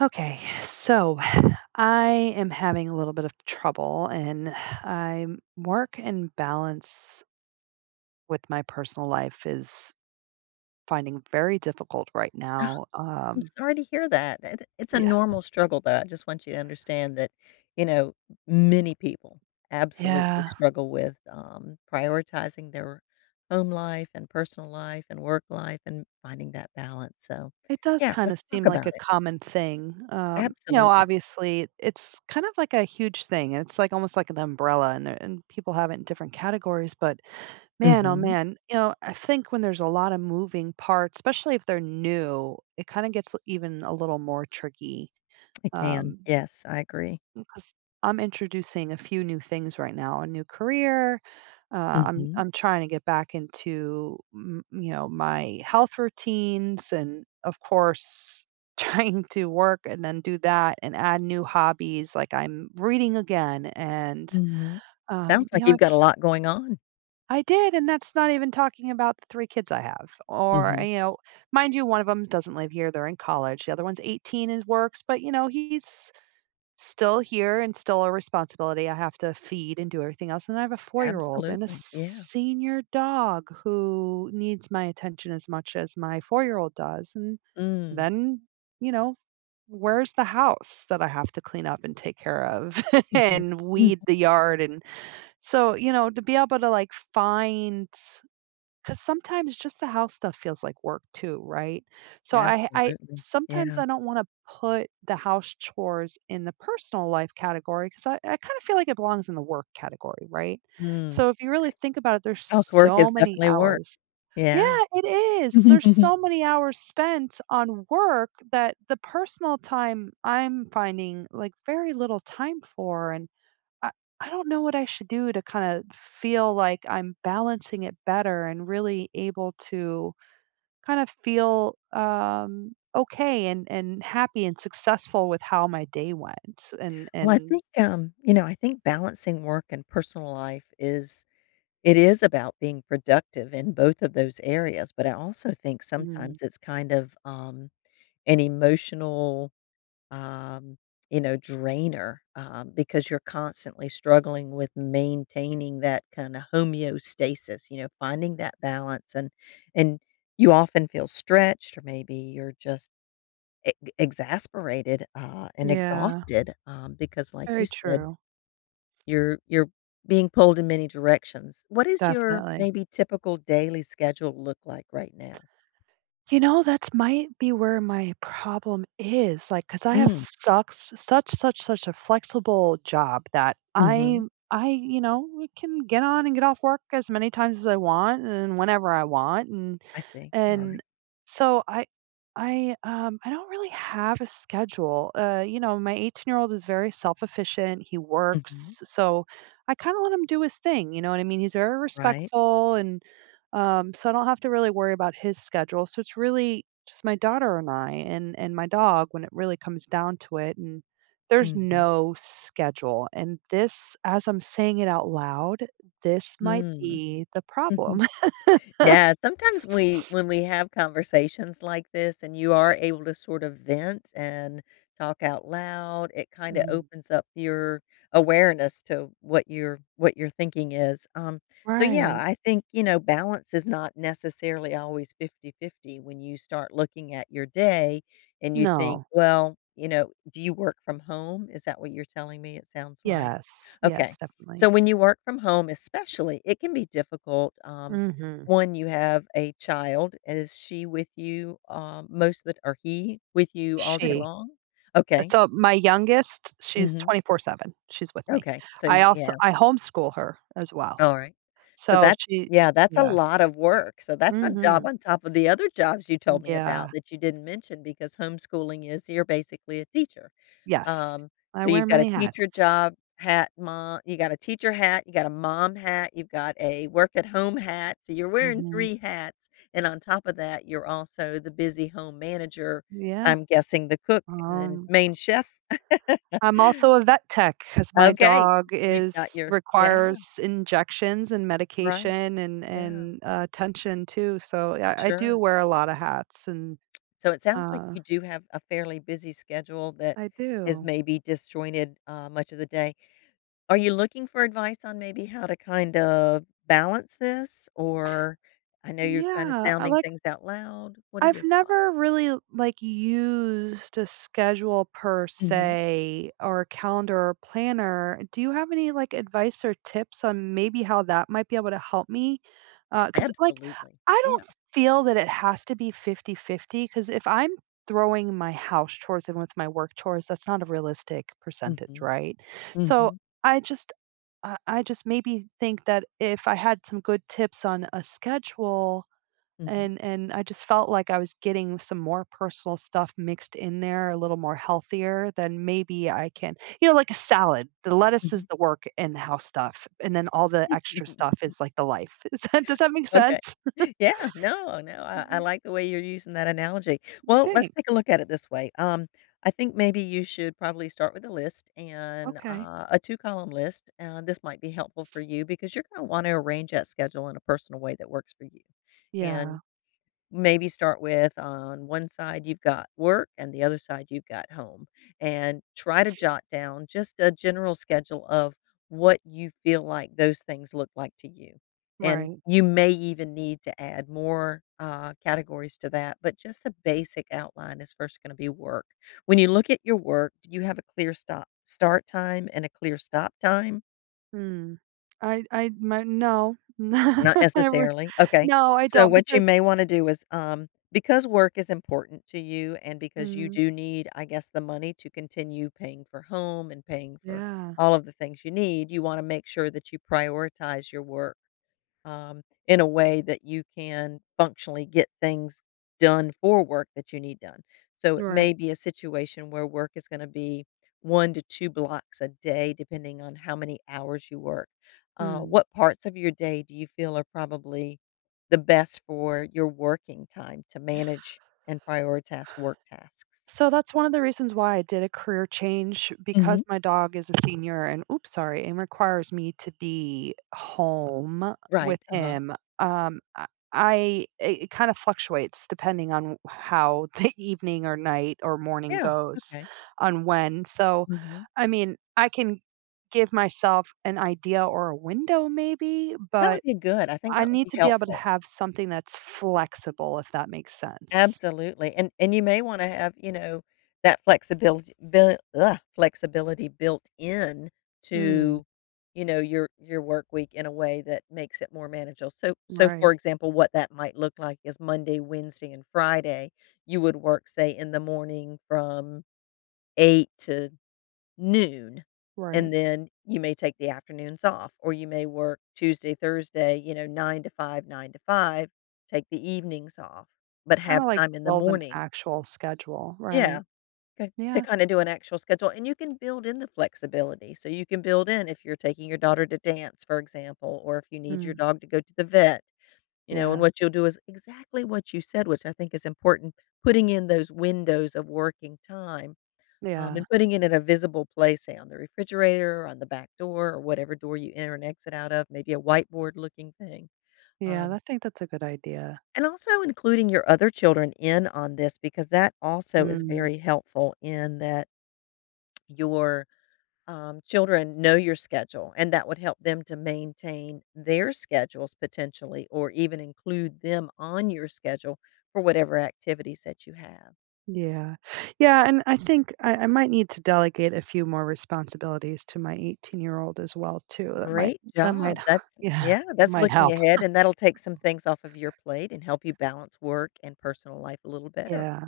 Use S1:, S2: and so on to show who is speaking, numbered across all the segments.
S1: Okay, so I am having a little bit of trouble, and I work and balance with my personal life is finding very difficult right
S2: Oh,
S1: now.
S2: I'm sorry to hear that. That it's a
S1: Yeah,
S2: normal struggle, though. I just want you to understand that, you know, many people absolutely
S1: yeah,
S2: struggle with, prioritizing their home life and personal life and work life and finding that balance, so,
S1: it does
S2: yeah,
S1: kind of
S2: let's talk
S1: seem like
S2: about
S1: a
S2: it.
S1: common thing.
S2: Absolutely.
S1: Obviously, it's kind of like a huge thing, and it's like almost like an umbrella, and, and people have it in different categories, but man, oh
S2: Mhm.
S1: man. You know, I think when there's a lot of moving parts, especially if they're new, it kind of gets even a little more tricky.
S2: It can.
S1: Um,
S2: Yes, I agree.
S1: because I'm introducing a few new things right now, a new career. Uh, I'm
S2: Mhm.
S1: I'm trying to get back into you know, my health routines, and of course trying to work and then do that and add new hobbies. Like I'm reading again, and
S2: Mhm. Sounds
S1: you
S2: like
S1: know,
S2: you've got a lot going on.
S1: I did, and that's not even talking about the 3 kids I have, or,
S2: Mhm.
S1: you know, mind you, one of them doesn't live here, they're in college, the other one's 18 and works, but, you know, he's still here and still a responsibility. I have to feed and do everything else, and I have a four-year-old and a
S2: Absolutely. Yeah.
S1: senior dog who needs my attention as much as my four-year-old does, and
S2: Mm.
S1: then, you know, where's the house that I have to clean up and take care of and
S2: Mhm.
S1: weed the yard. And so, you know, to be able to like find, cuz sometimes just the house stuff feels like work too, right? So I
S2: Absolutely.
S1: sometimes
S2: Yeah.
S1: I don't want to put the house chores in the personal life category cuz I kind of feel like it belongs in the work category, right?
S2: Mm.
S1: So if you really think about it, there's
S2: Housework
S1: so
S2: is
S1: many
S2: definitely work.
S1: hours. Yeah,
S2: Yeah.
S1: it is. There's so many hours spent on work that the personal time I'm finding like very little time for. And I I don't know what I should do to kinda feel like I'm balancing it better and really able to kind of feel, okay and happy and successful with how my day went and
S2: Well, I
S1: and
S2: think, um, you know, I think balancing work and personal life is it is about being productive in both of those areas, but I also think
S1: mm,
S2: sometimes it's kind of, an emotional, um, drainer, because you're constantly struggling with maintaining that kinda homeostasis, finding that balance, and and you often feel stretched or maybe you're just E exasperated, and
S1: yeah,
S2: exhausted, because like
S1: very
S2: you said,
S1: true,
S2: you're being pulled in many directions. What is your
S1: definitely.
S2: maybe typical daily schedule look like right now?
S1: You know, that's might be where my problem is. Like, cause I have
S2: Mm,
S1: such such a flexible job that
S2: mhm.
S1: you know, can get on and get off work as many times as I want and whenever I want,
S2: I see.
S1: and
S2: Alright.
S1: so I don't really have a schedule, you know, my 18-year-old is very self-efficient, he
S2: Mhm.
S1: works, so I kinda let him do his thing, you know what I mean? He's very
S2: Right.
S1: respectful and so I don't have to really worry about his schedule. So it's really just my daughter and I and my dog when it really comes down to it, and there's
S2: Mhm.
S1: no schedule. And this, as I'm saying it out loud, this might be the
S2: Mm.
S1: problem.
S2: Yeah, sometimes we when we have conversations like this and you are able to sort of vent and talk out loud, it kinda
S1: Mhm.
S2: opens up your awareness to what your thinking is. So yeah,
S1: Right.
S2: I think, balance is not necessarily always 50-50 when you start looking at your day and you think,
S1: No.
S2: well, do you work from home? Is that what you're telling me it sounds like?
S1: Yes. Yes,
S2: Okay. So
S1: definitely.
S2: when you work from home especially, it can be difficult. um,
S1: Mhm.
S2: one, you have a child. Is she with you, most of the or he with you all day
S1: She
S2: long? Okay.
S1: So my youngest, she's
S2: Mhm.
S1: 24/7. She's with me.
S2: Okay. So,
S1: I
S2: y
S1: also
S2: yeah.
S1: I homeschool her as well.
S2: Alright. So
S1: So
S2: that's
S1: she,
S2: yeah, that's a
S1: yeah.
S2: lot of work. So that's a job
S1: Mhm.
S2: on top of the other jobs you told me about
S1: Yeah.
S2: that you didn't mention, because homeschooling is you're basically a teacher.
S1: Yes,
S2: Um,
S1: I
S2: so
S1: wear
S2: you've got a
S1: many
S2: teacher
S1: hats.
S2: job hat, mom you got a teacher hat, you got a mom hat, you've got a work at home hat, so you're wearing
S1: Mhm,
S2: 3 hats, and on top of that, you're also the busy home manager,
S1: yeah,
S2: I'm guessing the cook and then
S1: um,
S2: main chef.
S1: I'm also a vet tech because my
S2: Okay,
S1: dog
S2: you've got
S1: is
S2: your yeah,
S1: requires injections and
S2: right,
S1: medication
S2: yeah,
S1: and, attention too, so, yeah, I do
S2: sure.
S1: wear a lot of hats and,
S2: So it sounds like
S1: uh,
S2: you do have a fairly busy schedule that
S1: I
S2: is
S1: do.
S2: maybe disjointed, much of the day. Are you looking for advice on maybe how to kind of balance this? Or I know you're kind of
S1: Yeah, I
S2: sounding
S1: like,
S2: things out loud. What are
S1: I've
S2: your
S1: never
S2: thoughts?
S1: really, like, used a schedule per
S2: Mhm.
S1: se or a calendar or planner. Do you have any, like, advice or tips on maybe how that might be able to help me? Because, like,
S2: Absolutely.
S1: I
S2: Yeah.
S1: don't feel that it has to be 50 50. Because if I'm throwing my house chores in with my work chores, that's not a realistic percentage,
S2: Mhm.
S1: right? So,
S2: Mhm.
S1: I just, I just maybe think that if I had some good tips on a schedule,
S2: Mhm.
S1: and I just felt like I was getting some more personal stuff mixed in there, a little more healthier, than maybe I can, you know, like a salad, the lettuce is
S2: Mhm.
S1: the work and the house stuff, and then all the extra stuff is like the life. Is that, does that make
S2: Okay.
S1: sense?
S2: Yeah. No, no. I
S1: Mhm,
S2: like the way you're using that analogy. Well, let's
S1: thanks.
S2: take a look at it this way. I think maybe you should probably start with a list, and
S1: Okay.
S2: a two column list. This might be helpful for you because you're going to want to arrange that schedule in a personal way that works for you.
S1: Yeah,
S2: And maybe start with on one side you've got work and the other side you've got home, and try to jot down just a general schedule of what you feel like those things look like to you. And
S1: right.
S2: you may even need to add more categories to that, but just a basic outline is first going to be work. When you look at your work, do you have a clear stop start time and a clear stop time?
S1: Mm. I my no.
S2: Not
S1: I re
S2: necessarily, okay.
S1: No, I
S2: So
S1: don't
S2: what you
S1: because,
S2: may wanna do is, because work is important to you and because you
S1: mm,
S2: do need, I guess, the money to continue paying for home and paying for
S1: yeah,
S2: all of the things you need, you wanna make sure that you prioritize your work um, in a way that you can functionally get things done for work that you need done. So it
S1: right.
S2: may be a situation where work is going to be one to two blocks a day, depending on how many hours you work. Uh,
S1: Mm.
S2: what parts of your day do you feel are probably the best for your working time to manage and prioritize work tasks?
S1: So that's one of the reasons why I did a career change, because
S2: Hmm.
S1: my dog is a senior and, oops, sorry, and requires me to be home
S2: Right.
S1: with
S2: Uh huh.
S1: him. Um, I it kind of fluctuates depending on how the evening or night or morning
S2: Yeah.
S1: goes
S2: Okay.
S1: on when. So,
S2: Hmm.
S1: I mean, I can give myself an idea or a window maybe,
S2: That would
S1: but
S2: be good. I think
S1: I
S2: that would
S1: need
S2: be
S1: to be able to
S2: helpful.
S1: have something that's flexible, if that makes sense.
S2: Absolutely, and you may wanna have, that flexibility built in
S1: Mm,
S2: to, your work week in a way that makes it more manageable. So
S1: right,
S2: for example, what that might look like is Monday, Wednesday, and Friday, you would work, say, in the morning from 8 to noon,
S1: right.
S2: and then you may take the afternoons off, or you may work Tuesday, Thursday, 9 to 5, 9 to 5, take the evenings off, but
S1: Kinda
S2: have
S1: like
S2: time in the
S1: build an
S2: morning.
S1: actual schedule. Right.
S2: Yeah, k to
S1: Yeah.
S2: kinda do an actual schedule, and you can build in the flexibility, so you can build in if you're taking your daughter to dance, for example, or if you need your
S1: Mm.
S2: dog to go to the vet, and
S1: Yeah.
S2: what you'll do is exactly what you said, which I think is important, putting in those windows of working time
S1: Yeah.
S2: and putting it in a visible place, say on the refrigerator, on the back door, or whatever door you enter and exit out of, maybe a whiteboard looking thing.
S1: Yeah,
S2: Um,
S1: I think that's a good idea.
S2: and also including your other children in on this, because that also is
S1: Mm.
S2: very helpful in that your children know your schedule, and that would help them to maintain their schedules potentially, or even include them on your schedule for whatever activities that you have.
S1: Yeah. Yeah, and I think I might need to delegate a few more responsibilities to my 18-year-old as well too.
S2: Great
S1: That might
S2: job. That's
S1: yeah,
S2: yeah, that's
S1: might
S2: looking
S1: help.
S2: ahead, and that'll take some things off of your plate and help you balance work and personal life a little better.
S1: Yeah.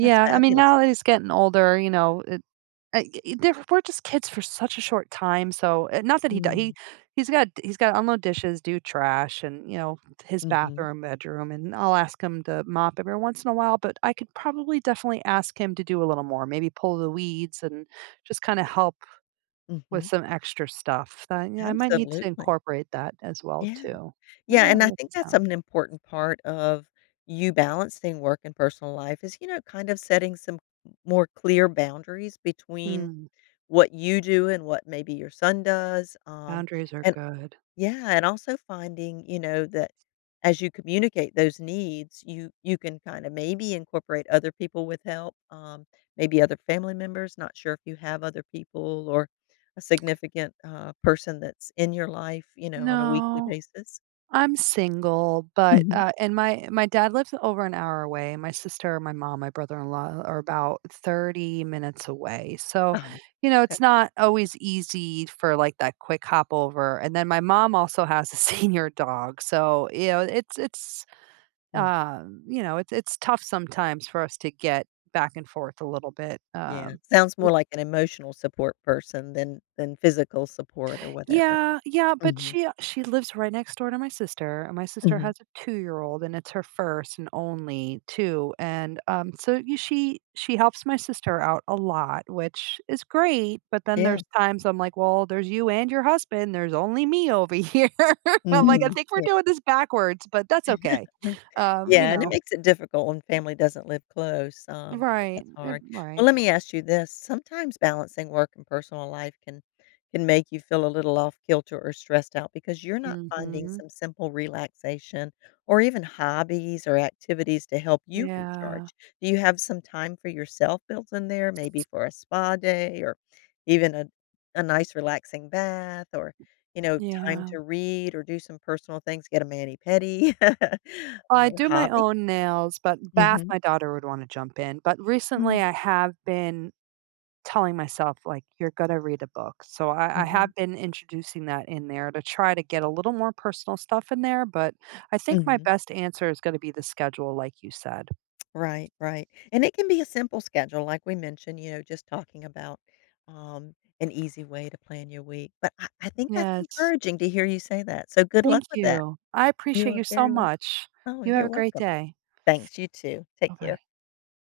S2: That's
S1: I mean,
S2: fabulous.
S1: now that he's getting older, you know, y y they're we're just kids for such a short time, so, eh, not that he does.
S2: Mm,
S1: He's gotta unload dishes, do trash, and, you know, his
S2: mhm,
S1: bathroom, bedroom, and I'll ask him to mop every once in a while, but I could probably definitely ask him to do a little more, maybe pull the weeds and just kinda help with
S2: mhm.
S1: some extra stuff. That, you know, I might need to
S2: Absolutely.
S1: incorporate that as well
S2: Yeah.
S1: too. I'm
S2: Yeah,
S1: gonna
S2: and I
S1: write
S2: think
S1: this
S2: that's
S1: down.
S2: an important part of you balancing work and personal life is, kind of setting some more clear boundaries between
S1: Mm,
S2: what you do and what maybe your son does,
S1: boundaries are
S2: and
S1: good.
S2: yeah, and also finding, that as you communicate those needs, you can kind of maybe incorporate other people with help, maybe other family members. Not sure if you have other people or a significant person that's in your life, on a weekly
S1: No.
S2: basis.
S1: I'm single, but,
S2: Hmm.
S1: uh, and my dad lives over an hour away, my sister, my mom, my brother-in-law are about 30 minutes away, so,
S2: Um,
S1: you know,
S2: okay.
S1: it's not always easy for, like, that quick hop over, and then my mom also has a senior dog, so, you know,
S2: Mm,
S1: you know, it's tough sometimes for us to get back and forth a little bit,
S2: yeah,
S1: um.
S2: sounds more like an emotional support person than physical support or whatever.
S1: Yeah, yeah, but
S2: Hmm.
S1: she lives right next door to my sister, and my sister
S2: Hmm.
S1: has a two-year-old, and it's her first and only too, and, so you she helps my sister out a lot, which is great, but then
S2: Yeah.
S1: there's times I'm like, "Well, there's you and your husband, there's only me over here." I'm like, "I
S2: Mm.
S1: think we're doing this backwards, but that's okay." Um, you
S2: Yeah, and it
S1: know
S2: makes it difficult when family doesn't live close, so
S1: Right,
S2: that's
S1: eh,
S2: hard.
S1: right.
S2: Well, let me ask you this, sometimes balancing work and personal life can make you feel a little off kilter or stressed out because you're not finding
S1: Mhm.
S2: some simple relaxation or even hobbies or activities to help you
S1: Yeah,
S2: recharge. Do you have some time for yourself built in there, maybe for a spa day, or even a nice relaxing bath, or you know, time
S1: yeah.
S2: to read or do some personal things, get a mani-pedi,
S1: I
S2: or
S1: do my
S2: hobby.
S1: own nails, but bath,
S2: Mhm,
S1: my daughter would wanna jump in, but
S2: mm,
S1: recently, I have been telling myself, like, "You're gonna read a book," so I
S2: mhm,
S1: have been introducing that in there to try to get a little more personal stuff in there, but I think my
S2: mhm.
S1: best answer is gonna be the schedule, like you said.
S2: Right, right, and it can be a simple schedule, like we mentioned, just talking about, an easy way to plan your week, but I think that's
S1: Yes.
S2: encouraging to hear you say that, so good
S1: Thank
S2: luck with that.
S1: you. I
S2: You
S1: appreciate you
S2: are
S1: so
S2: very welcome.
S1: much.
S2: Oh,
S1: You have
S2: you're
S1: a great
S2: welcome.
S1: day.
S2: Thanks, you too. Take care.
S1: Bye-bye.